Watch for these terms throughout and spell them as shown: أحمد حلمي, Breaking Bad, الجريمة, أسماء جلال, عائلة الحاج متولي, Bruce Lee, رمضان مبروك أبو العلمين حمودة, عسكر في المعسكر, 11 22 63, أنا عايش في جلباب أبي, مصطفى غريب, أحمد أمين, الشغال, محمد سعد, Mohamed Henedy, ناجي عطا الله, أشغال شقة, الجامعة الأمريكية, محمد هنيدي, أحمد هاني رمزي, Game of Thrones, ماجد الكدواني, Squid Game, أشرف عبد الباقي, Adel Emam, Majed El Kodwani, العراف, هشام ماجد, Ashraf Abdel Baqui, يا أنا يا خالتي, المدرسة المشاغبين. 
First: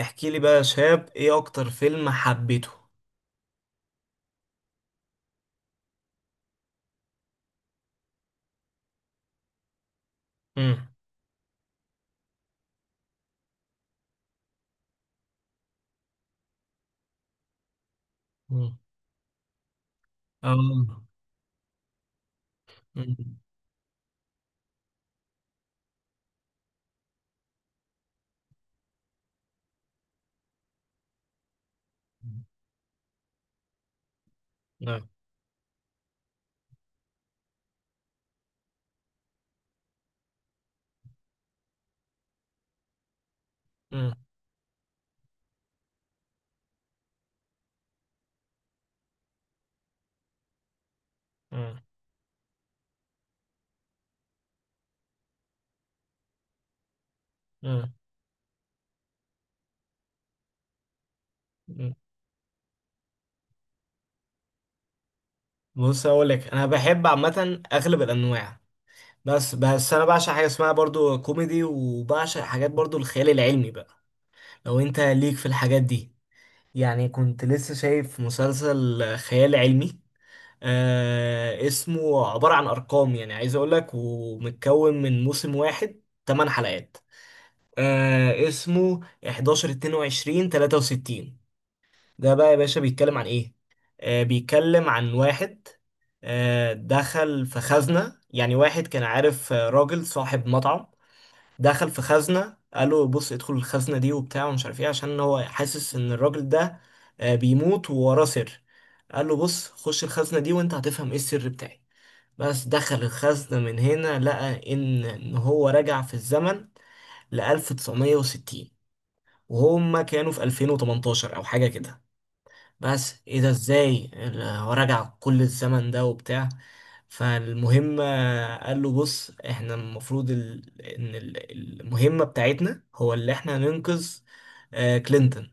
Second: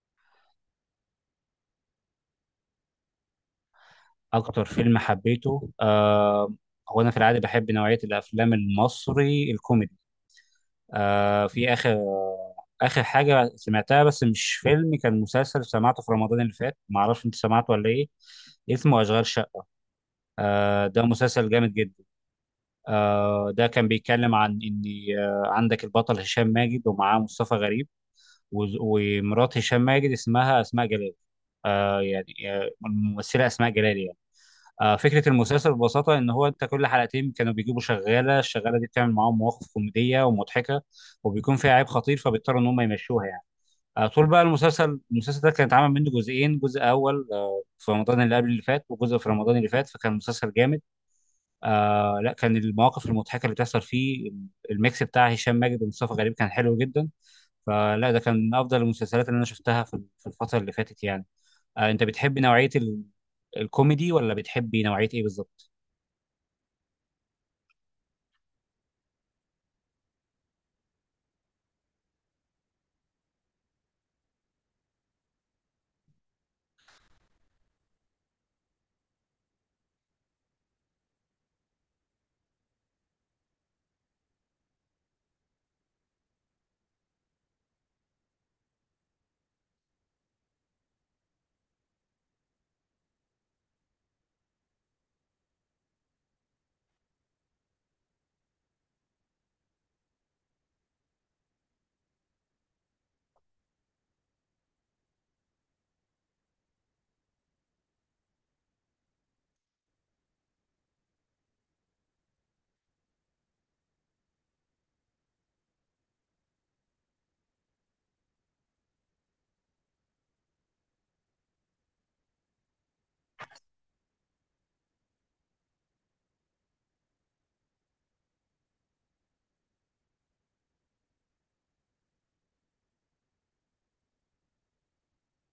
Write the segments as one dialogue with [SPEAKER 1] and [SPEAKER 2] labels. [SPEAKER 1] احكي لي بقى يا شاب، ايه اكتر فيلم حبيته؟
[SPEAKER 2] أكتر فيلم حبيته هو أنا في العادة بحب نوعية الأفلام المصري الكوميدي.
[SPEAKER 1] امم.
[SPEAKER 2] في آخر حاجة سمعتها، بس مش فيلم، كان مسلسل سمعته في رمضان اللي فات، معرفش أنت سمعته ولا إيه.
[SPEAKER 1] امم.
[SPEAKER 2] اسمه أشغال شقة.
[SPEAKER 1] اه.
[SPEAKER 2] ده مسلسل جامد جدا.
[SPEAKER 1] امم.
[SPEAKER 2] ده كان بيتكلم عن إن عندك البطل هشام ماجد ومعاه مصطفى غريب، ومرات هشام ماجد اسمها أسماء جلال. يعني الممثلة أسماء جلال يعني.
[SPEAKER 1] نعم.
[SPEAKER 2] فكرة المسلسل ببساطة إن هو أنت كل حلقتين كانوا بيجيبوا شغالة، الشغالة دي بتعمل معاهم مواقف كوميدية ومضحكة، وبيكون فيها عيب خطير فبيضطروا إن هم يمشوها يعني.
[SPEAKER 1] امم.
[SPEAKER 2] طول بقى المسلسل ده كان اتعمل منه جزئين، جزء أول في رمضان اللي قبل اللي فات، وجزء في رمضان اللي فات، فكان مسلسل جامد.
[SPEAKER 1] امم.
[SPEAKER 2] لا، كان المواقف المضحكة اللي بتحصل فيه، الميكس بتاع هشام ماجد ومصطفى غريب كان حلو جدا.
[SPEAKER 1] امم.
[SPEAKER 2] فلا ده كان من أفضل المسلسلات اللي أنا شفتها في الفترة اللي فاتت يعني.
[SPEAKER 1] امم.
[SPEAKER 2] أنت بتحب نوعية الكوميدي ولا بتحبي نوعية إيه بالظبط؟
[SPEAKER 1] بص، اقول لك انا بحب عامه اغلب الانواع، بس انا بعشق حاجه اسمها برضو كوميدي، وبعشق حاجات برضو الخيال العلمي بقى. لو انت ليك في الحاجات دي، يعني كنت لسه شايف مسلسل خيال علمي. اسمه عباره عن ارقام، يعني عايز اقول لك، ومتكون من موسم واحد، 8 حلقات. اسمه 11 22 63. ده بقى يا باشا بيتكلم عن ايه؟ بيتكلم عن واحد دخل في خزنة، يعني واحد كان عارف، راجل صاحب مطعم، دخل في خزنة. قال له بص، ادخل الخزنة دي وبتاع ومش عارف ايه، عشان هو حاسس ان الراجل ده بيموت ووراه سر. قال له بص، خش الخزنة دي وانت هتفهم ايه السر بتاعي. بس دخل الخزنة من هنا، لقى إن هو رجع في الزمن ل 1960، وهم كانوا في 2018 او حاجه كده. بس ايه ده، ازاي هو راجع كل الزمن ده وبتاع. فالمهم، قال له بص، احنا المفروض المهمه بتاعتنا هو اللي احنا ننقذ كلينتون،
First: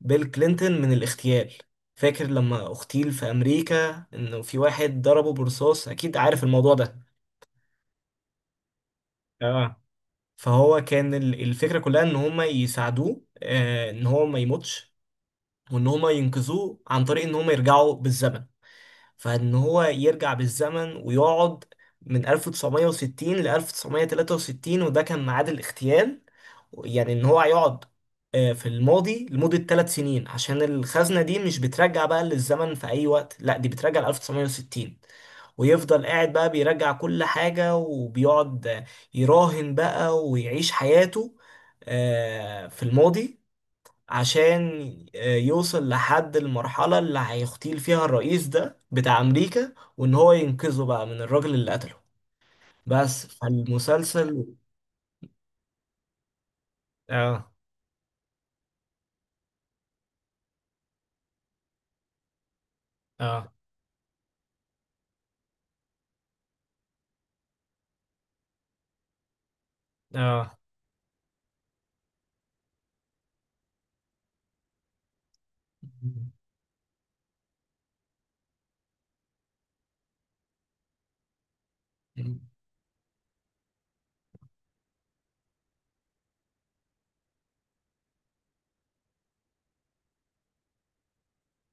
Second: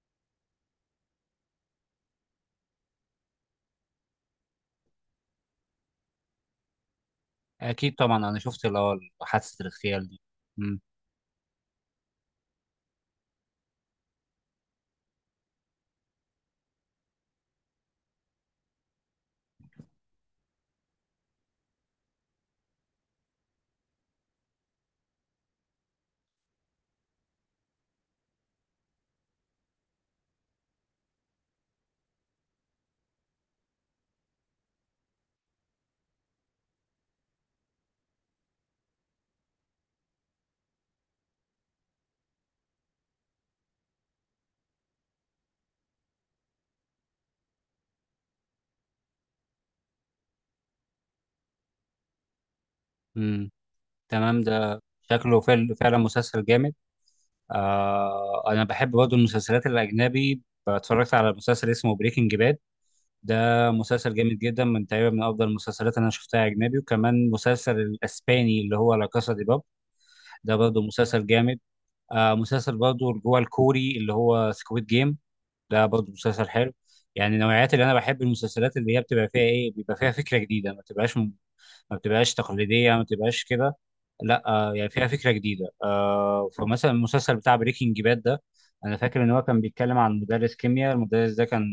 [SPEAKER 1] بيل كلينتون من الاغتيال. فاكر لما اغتيل في امريكا، انه في واحد ضربه برصاص؟ اكيد عارف الموضوع ده.
[SPEAKER 2] اكيد طبعا انا شفت اللي هو حادثه
[SPEAKER 1] اه.
[SPEAKER 2] الاغتيال دي.
[SPEAKER 1] فهو
[SPEAKER 2] امم.
[SPEAKER 1] كان، الفكرة كلها ان هما يساعدوه، ان هو ما يموتش، وان هما ينقذوه عن طريق ان هما يرجعوا بالزمن. فان هو يرجع بالزمن ويقعد من 1960 ل 1963، وده كان ميعاد الاغتيال. يعني ان هو هيقعد في الماضي لمدة 3 سنين، عشان الخزنة دي مش بترجع بقى للزمن في أي وقت، لا دي بترجع ل 1960. ويفضل قاعد بقى بيرجع كل حاجة وبيقعد، يراهن بقى ويعيش حياته في الماضي، عشان يوصل لحد المرحلة اللي هيغتيل فيها الرئيس ده بتاع أمريكا، وإن هو ينقذه بقى من الراجل اللي قتله. بس،
[SPEAKER 2] امم. تمام.
[SPEAKER 1] فالمسلسل.
[SPEAKER 2] ده شكله فعلا مسلسل جامد.
[SPEAKER 1] اه.
[SPEAKER 2] انا بحب برضه المسلسلات الاجنبي. اتفرجت على مسلسل اسمه بريكنج باد. ده
[SPEAKER 1] اه.
[SPEAKER 2] مسلسل جامد جدا، تقريبا من افضل المسلسلات اللي انا شفتها اجنبي. وكمان مسلسل الاسباني اللي هو لا كاسا دي باب، ده
[SPEAKER 1] اه.
[SPEAKER 2] برضه مسلسل جامد. مسلسل برضه جوه الكوري اللي هو سكويد جيم، ده برضه مسلسل حلو. يعني نوعيات اللي انا بحب المسلسلات اللي هي بتبقى فيها ايه، بيبقى فيها فكره جديده، ما بتبقاش
[SPEAKER 1] مم.
[SPEAKER 2] تقليديه، ما بتبقاش كده. لا يعني فيها فكره جديده. فمثلا المسلسل بتاع بريكنج باد ده، انا فاكر ان هو كان بيتكلم عن مدرس كيمياء، المدرس ده كان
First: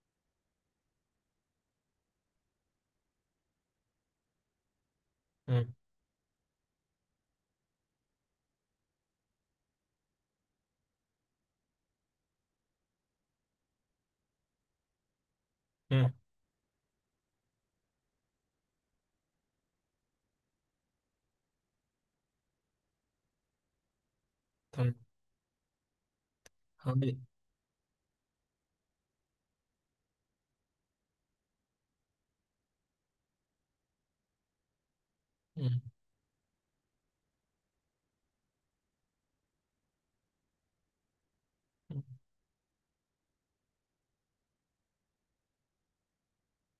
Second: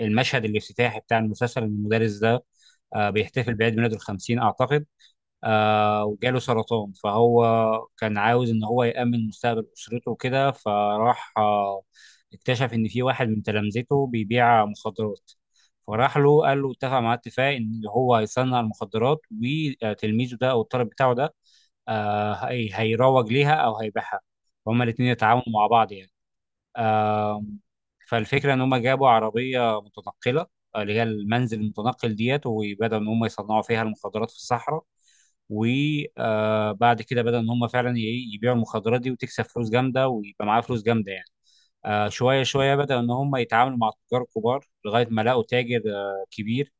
[SPEAKER 2] المشهد الافتتاحي بتاع المسلسل ان المدرس ده بيحتفل بعيد ميلاده الخمسين اعتقد.
[SPEAKER 1] مم.
[SPEAKER 2] وجاله سرطان، فهو كان عاوز ان هو يأمن مستقبل اسرته وكده، فراح اكتشف ان في واحد من تلامذته بيبيع مخدرات.
[SPEAKER 1] مم.
[SPEAKER 2] فراح له قال له، اتفق معاه اتفاق ان هو هيصنع المخدرات، وتلميذه ده او الطالب بتاعه ده هيروج ليها او هيبيعها. هما
[SPEAKER 1] تمام.
[SPEAKER 2] الاتنين يتعاونوا مع بعض يعني.
[SPEAKER 1] هقول-
[SPEAKER 2] آه فالفكره ان هما جابوا عربيه متنقله، اللي هي المنزل المتنقل ديت، وبدأوا ان هم يصنعوا فيها المخدرات في الصحراء.
[SPEAKER 1] مم.
[SPEAKER 2] وبعد كده بدأ ان هم فعلا يبيعوا المخدرات دي وتكسب فلوس جامده، ويبقى معاها فلوس جامده يعني. شويه شويه بدأ ان هم يتعاملوا مع التجار الكبار، لغايه ما لقوا تاجر كبير،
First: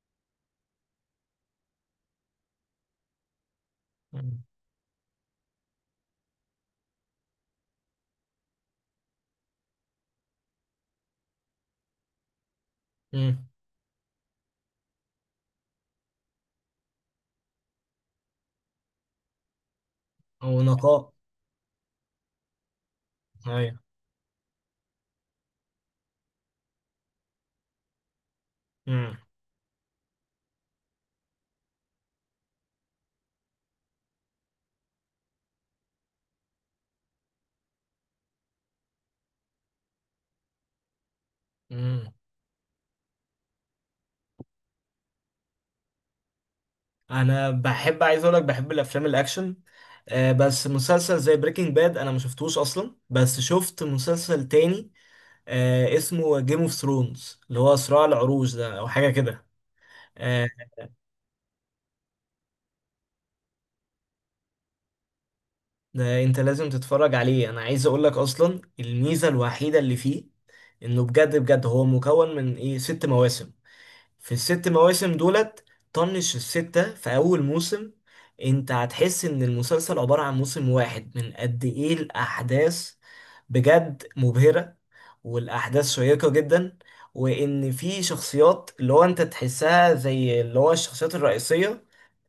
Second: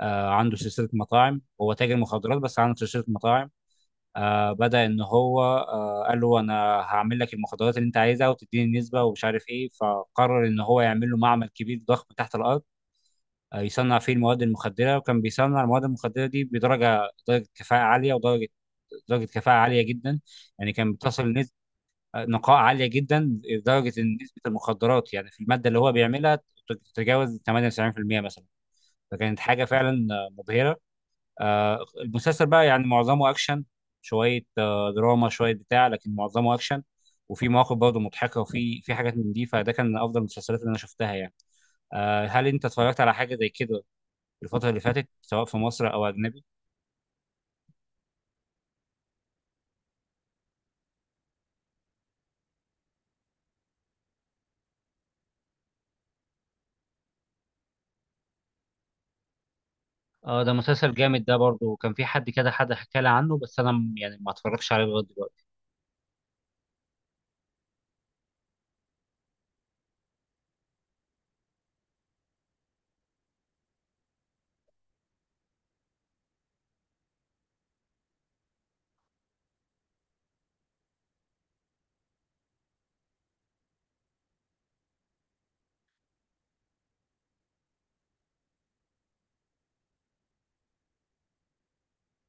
[SPEAKER 2] عنده سلسله مطاعم، هو تاجر مخدرات بس عنده سلسله مطاعم.
[SPEAKER 1] مم.
[SPEAKER 2] بدأ ان هو قال له، انا هعمل لك المخدرات اللي انت عايزها وتديني النسبه ومش عارف ايه. فقرر ان هو يعمل له معمل كبير ضخم تحت الارض،
[SPEAKER 1] مم.
[SPEAKER 2] يصنع فيه المواد المخدره. وكان بيصنع المواد المخدره دي بدرجه كفاءه عاليه، ودرجه درجه كفاءه عاليه جدا.
[SPEAKER 1] هو
[SPEAKER 2] يعني كان
[SPEAKER 1] نقاء.
[SPEAKER 2] بتصل نسبه نقاء عاليه جدا،
[SPEAKER 1] ايوه.
[SPEAKER 2] لدرجه ان نسبه المخدرات يعني في الماده اللي هو بيعملها تتجاوز 98% مثلا.
[SPEAKER 1] مم.
[SPEAKER 2] فكانت حاجه فعلا مبهره. المسلسل بقى يعني معظمه اكشن، شويه دراما، شويه بتاع، لكن معظمه اكشن. وفي مواقف برضه مضحكه، وفي حاجات من دي. فده كان من افضل المسلسلات اللي انا شفتها يعني.
[SPEAKER 1] مم.
[SPEAKER 2] هل انت اتفرجت على حاجه زي كده الفترة اللي فاتت، سواء في مصر أو أجنبي؟
[SPEAKER 1] أنا بحب، عايز أقولك بحب الأفلام الأكشن. بس مسلسل زي بريكنج باد أنا ما شفتوش أصلا، بس شفت مسلسل تاني اسمه جيم اوف ثرونز، اللي هو صراع العروش ده او حاجه كده.
[SPEAKER 2] اه
[SPEAKER 1] آه.
[SPEAKER 2] ده مسلسل جامد، ده برضه كان في حد كده حد حكى لي عنه، بس انا يعني ما اتفرجش عليه لغايه دلوقتي.
[SPEAKER 1] ده انت لازم تتفرج عليه. انا عايز اقول لك، اصلا الميزه الوحيده اللي فيه انه بجد بجد هو مكون من ايه 6 مواسم. في الست مواسم دولت، طنش الستة في أول موسم، أنت هتحس إن المسلسل عبارة عن موسم واحد من قد إيه الأحداث. بجد مبهرة. والأحداث شيقة جدا. وإن في شخصيات، اللي هو أنت تحسها زي اللي هو الشخصيات الرئيسية،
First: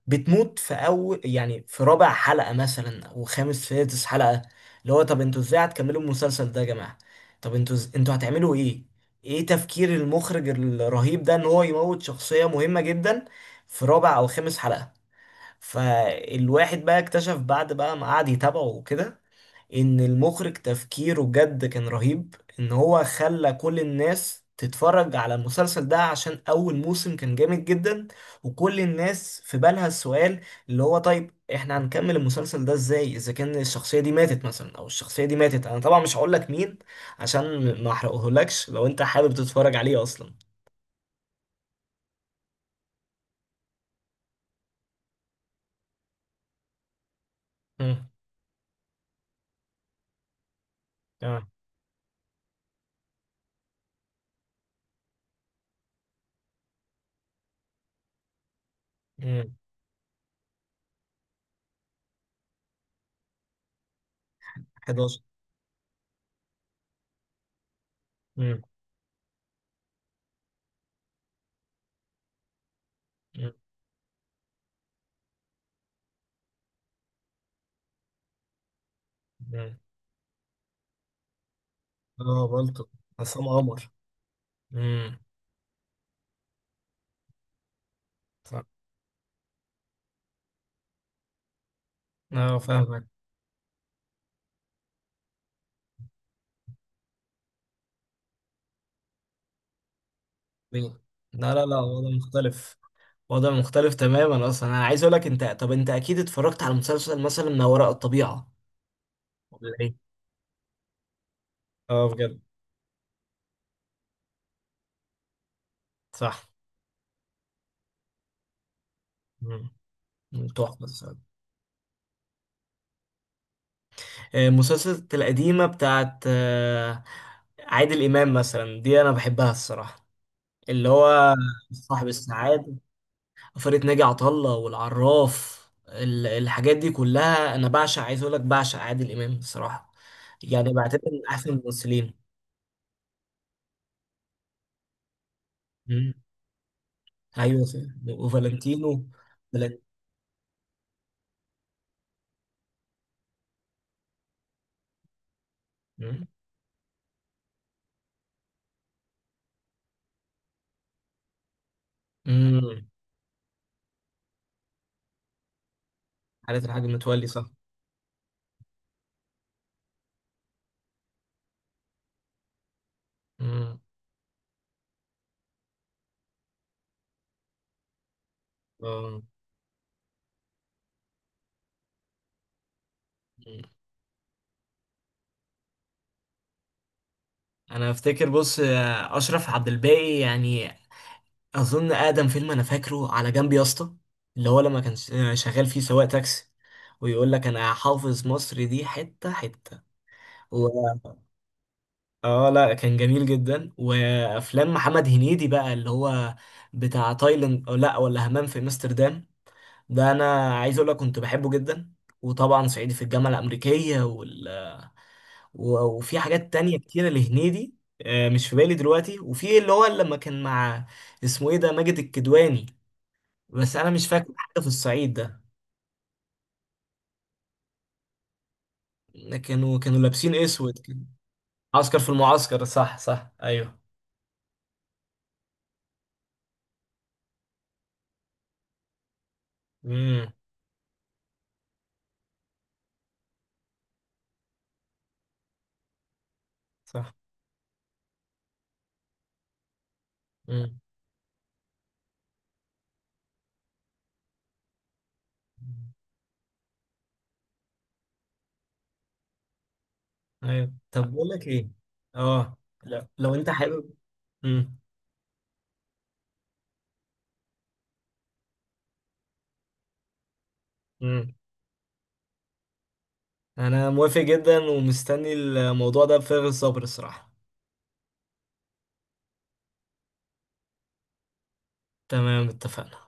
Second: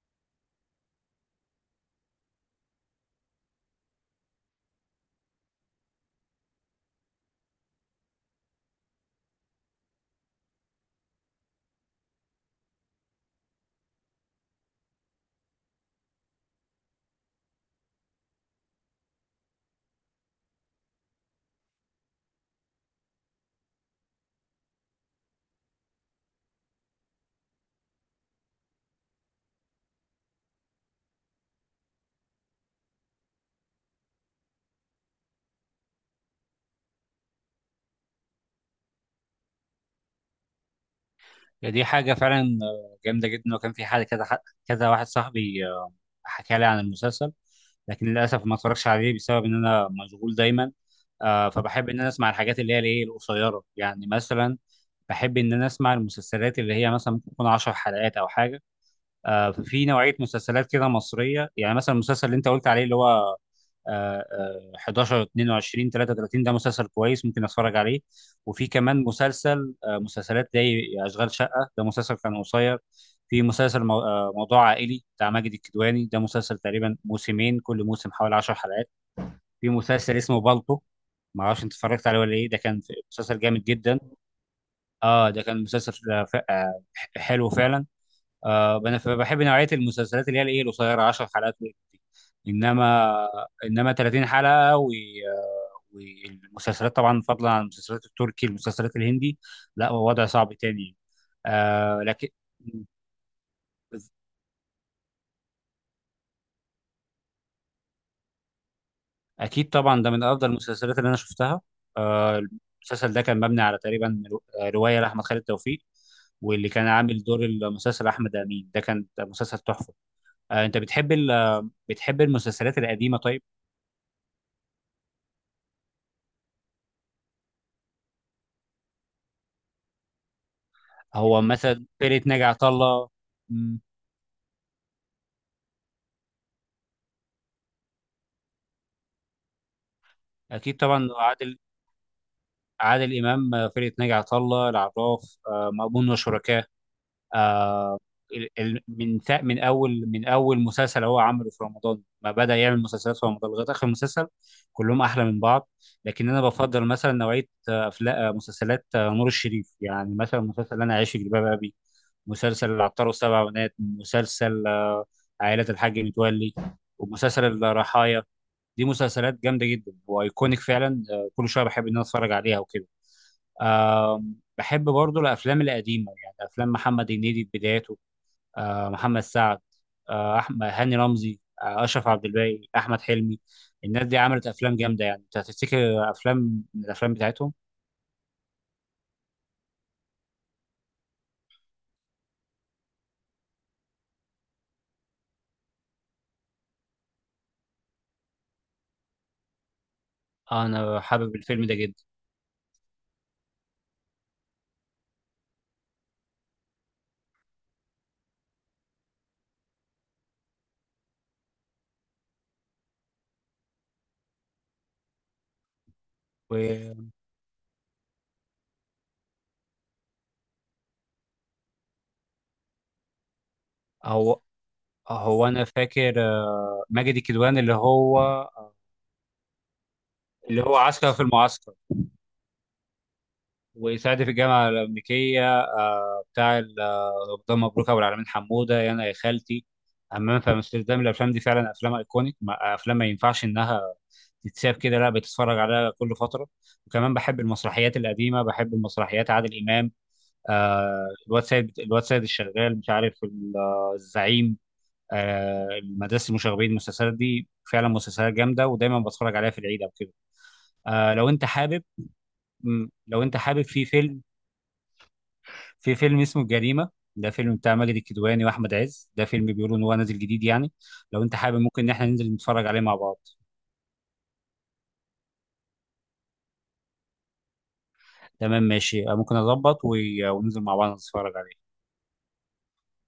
[SPEAKER 1] بتموت في اول، يعني في رابع حلقة مثلا او خامس سادس حلقة. اللي هو طب انتوا ازاي هتكملوا المسلسل ده يا جماعة؟ طب انتوا انتوا هتعملوا ايه؟ ايه تفكير المخرج الرهيب ده ان هو يموت شخصية مهمة جدا في رابع او خامس حلقة؟ فالواحد بقى اكتشف بعد بقى ما قعد يتابعه وكده، ان المخرج تفكيره بجد كان رهيب. ان هو خلى كل الناس تتفرج على المسلسل ده عشان اول موسم كان جامد جدا، وكل الناس في بالها السؤال، اللي هو طيب احنا هنكمل المسلسل ده ازاي اذا كان الشخصية دي ماتت مثلا، او الشخصية دي ماتت. انا طبعا مش هقول لك مين عشان ما احرقهولكش، لو انت حابب تتفرج عليه اصلا.
[SPEAKER 2] يعني دي حاجة فعلا جامدة جدا. وكان في حد كذا كذا واحد صاحبي حكى لي عن المسلسل، لكن
[SPEAKER 1] مم.
[SPEAKER 2] للأسف ما اتفرجش عليه بسبب إن أنا مشغول دايما.
[SPEAKER 1] تمام.
[SPEAKER 2] فبحب إن أنا أسمع الحاجات اللي هي الإيه القصيرة، يعني مثلا بحب إن أنا أسمع المسلسلات اللي هي مثلا ممكن تكون 10 حلقات أو حاجة.
[SPEAKER 1] مم.
[SPEAKER 2] في نوعية مسلسلات كده مصرية، يعني مثلا المسلسل اللي أنت قلت عليه اللي هو
[SPEAKER 1] 11.
[SPEAKER 2] 11 22 33، ده مسلسل كويس، ممكن اتفرج عليه.
[SPEAKER 1] مم.
[SPEAKER 2] وفي كمان مسلسل مسلسلات زي اشغال شقه، ده مسلسل كان قصير. في
[SPEAKER 1] مم.
[SPEAKER 2] مسلسل موضوع عائلي بتاع ماجد الكدواني، ده مسلسل تقريبا موسمين، كل موسم حوالي 10 حلقات. في
[SPEAKER 1] مم.
[SPEAKER 2] مسلسل اسمه بالطو، ما اعرفش انت اتفرجت عليه ولا
[SPEAKER 1] اه،
[SPEAKER 2] ايه، ده كان
[SPEAKER 1] بلطو.
[SPEAKER 2] مسلسل
[SPEAKER 1] عصام
[SPEAKER 2] جامد
[SPEAKER 1] عمر.
[SPEAKER 2] جدا.
[SPEAKER 1] امم.
[SPEAKER 2] اه ده كان مسلسل حلو فعلا.
[SPEAKER 1] صح.
[SPEAKER 2] انا فبحب نوعيه المسلسلات اللي هي الايه القصيره 10 حلقات دي.
[SPEAKER 1] اه، فاهمك.
[SPEAKER 2] انما 30 حلقه و والمسلسلات طبعا، فضلا عن المسلسلات التركي المسلسلات الهندي، لا هو وضع صعب تاني.
[SPEAKER 1] مين؟ لا لا لا، وضع
[SPEAKER 2] لكن
[SPEAKER 1] مختلف. وضع مختلف تماما. اصلا انا عايز اقول لك، انت طب انت اكيد اتفرجت على مسلسل مثلا ما وراء الطبيعة
[SPEAKER 2] اكيد
[SPEAKER 1] ولا
[SPEAKER 2] طبعا
[SPEAKER 1] ايه؟
[SPEAKER 2] ده من افضل المسلسلات اللي انا شفتها.
[SPEAKER 1] اه، بجد.
[SPEAKER 2] آه المسلسل ده كان مبني على تقريبا روايه لاحمد خالد توفيق.
[SPEAKER 1] صح.
[SPEAKER 2] واللي كان عامل دور المسلسل احمد امين، ده كان مسلسل
[SPEAKER 1] مم.
[SPEAKER 2] تحفه. انت
[SPEAKER 1] تحفة الصراحة.
[SPEAKER 2] بتحب المسلسلات القديمه طيب؟
[SPEAKER 1] مسلسلات القديمة بتاعت عادل إمام مثلا دي أنا بحبها الصراحة. اللي هو
[SPEAKER 2] هو مثلا
[SPEAKER 1] صاحب
[SPEAKER 2] فرقة ناجي عطا
[SPEAKER 1] السعادة،
[SPEAKER 2] الله. مم.
[SPEAKER 1] فرقة ناجي عطا الله، والعراف، الحاجات دي كلها أنا بعشق. عايز أقول لك بعشق عادل إمام الصراحة. يعني
[SPEAKER 2] أكيد
[SPEAKER 1] بعتبر
[SPEAKER 2] طبعا،
[SPEAKER 1] من أحسن الممثلين.
[SPEAKER 2] عادل إمام، فرقة ناجي عطا الله، العراف، مأمون وشركاه،
[SPEAKER 1] ايوه،
[SPEAKER 2] آه،
[SPEAKER 1] وفالنتينو.
[SPEAKER 2] من
[SPEAKER 1] فلن-
[SPEAKER 2] أول من أول مسلسل هو عمله في رمضان، ما بدأ يعمل مسلسلات في رمضان لغاية آخر مسلسل، كلهم أحلى من بعض.
[SPEAKER 1] مم.
[SPEAKER 2] لكن أنا بفضل مثلا نوعية أفلام مسلسلات نور الشريف، يعني مثلا مسلسل أنا عايش في جلباب أبي، مسلسل
[SPEAKER 1] مم.
[SPEAKER 2] العطار والسبع بنات، مسلسل عائلة الحاج متولي،
[SPEAKER 1] حالة الحاج متولي،
[SPEAKER 2] ومسلسل
[SPEAKER 1] صح.
[SPEAKER 2] الرحايا. دي مسلسلات جامده جدا وايكونيك فعلا. كل شويه بحب ان انا اتفرج عليها وكده.
[SPEAKER 1] مم.
[SPEAKER 2] بحب برضو الافلام القديمه، يعني افلام محمد هنيدي في بداياته، محمد
[SPEAKER 1] اه.
[SPEAKER 2] سعد، احمد هاني رمزي، اشرف عبد الباقي، احمد حلمي.
[SPEAKER 1] مم.
[SPEAKER 2] الناس دي عملت افلام جامده، يعني انت هتفتكر افلام من الافلام بتاعتهم.
[SPEAKER 1] انا افتكر، بص، اشرف عبد الباقي يعني، اظن اقدم فيلم انا فاكره، على جنب يا اسطى، اللي هو لما كان شغال فيه سواق تاكسي، ويقول لك انا حافظ مصر دي حته حته، و...
[SPEAKER 2] انا حابب الفيلم ده جدا.
[SPEAKER 1] اه لا، كان جميل جدا. وافلام محمد هنيدي بقى، اللي هو بتاع تايلاند، أو لا ولا همام في امستردام، ده انا عايز اقول لك كنت بحبه جدا. وطبعا صعيدي في الجامعه الامريكيه، وفي حاجات تانية كتيره لهنيدي، مش في بالي دلوقتي. وفي اللي هو لما كان مع، اسمه ايه ده، ماجد الكدواني. بس انا مش فاكر
[SPEAKER 2] وهو
[SPEAKER 1] حاجه في الصعيد ده.
[SPEAKER 2] هو انا فاكر ماجد الكدواني اللي هو
[SPEAKER 1] كانوا لابسين اسود كده.
[SPEAKER 2] عسكر في المعسكر،
[SPEAKER 1] عسكر في المعسكر، صح صح، ايوه.
[SPEAKER 2] ويساعد في الجامعة الأمريكية، بتاع رمضان مبروك، أبو العلمين حمودة، يا أنا يا خالتي،
[SPEAKER 1] امم.
[SPEAKER 2] أمام في أمستردام. الأفلام دي فعلا أفلام أيكونيك، أفلام ما ينفعش إنها تتساب كده، لا بتتفرج عليها كل فترة.
[SPEAKER 1] صح.
[SPEAKER 2] وكمان بحب المسرحيات القديمة، بحب المسرحيات عادل إمام،
[SPEAKER 1] امم.
[SPEAKER 2] الواد سيد الشغال مش عارف الزعيم المدرسة المشاغبين. المسلسلات دي فعلا مسلسلات جامدة، ودايما بتفرج عليها في العيد أو كده.
[SPEAKER 1] ايوه. طب
[SPEAKER 2] لو
[SPEAKER 1] بقول
[SPEAKER 2] أنت
[SPEAKER 1] لك ايه.
[SPEAKER 2] حابب،
[SPEAKER 1] اه. لا،
[SPEAKER 2] لو
[SPEAKER 1] لو
[SPEAKER 2] أنت
[SPEAKER 1] انت
[SPEAKER 2] حابب في
[SPEAKER 1] حابب.
[SPEAKER 2] فيلم،
[SPEAKER 1] امم.
[SPEAKER 2] اسمه الجريمة، ده فيلم بتاع ماجد الكدواني واحمد عز، ده فيلم بيقولوا ان هو نازل جديد يعني، لو
[SPEAKER 1] امم.
[SPEAKER 2] انت حابب ممكن ان احنا ننزل نتفرج عليه مع بعض.
[SPEAKER 1] انا موافق جدا، ومستني الموضوع ده بفارغ الصبر الصراحه.
[SPEAKER 2] تمام ماشي، ممكن اظبط وننزل مع بعض نتفرج عليه.
[SPEAKER 1] تمام اتفقنا.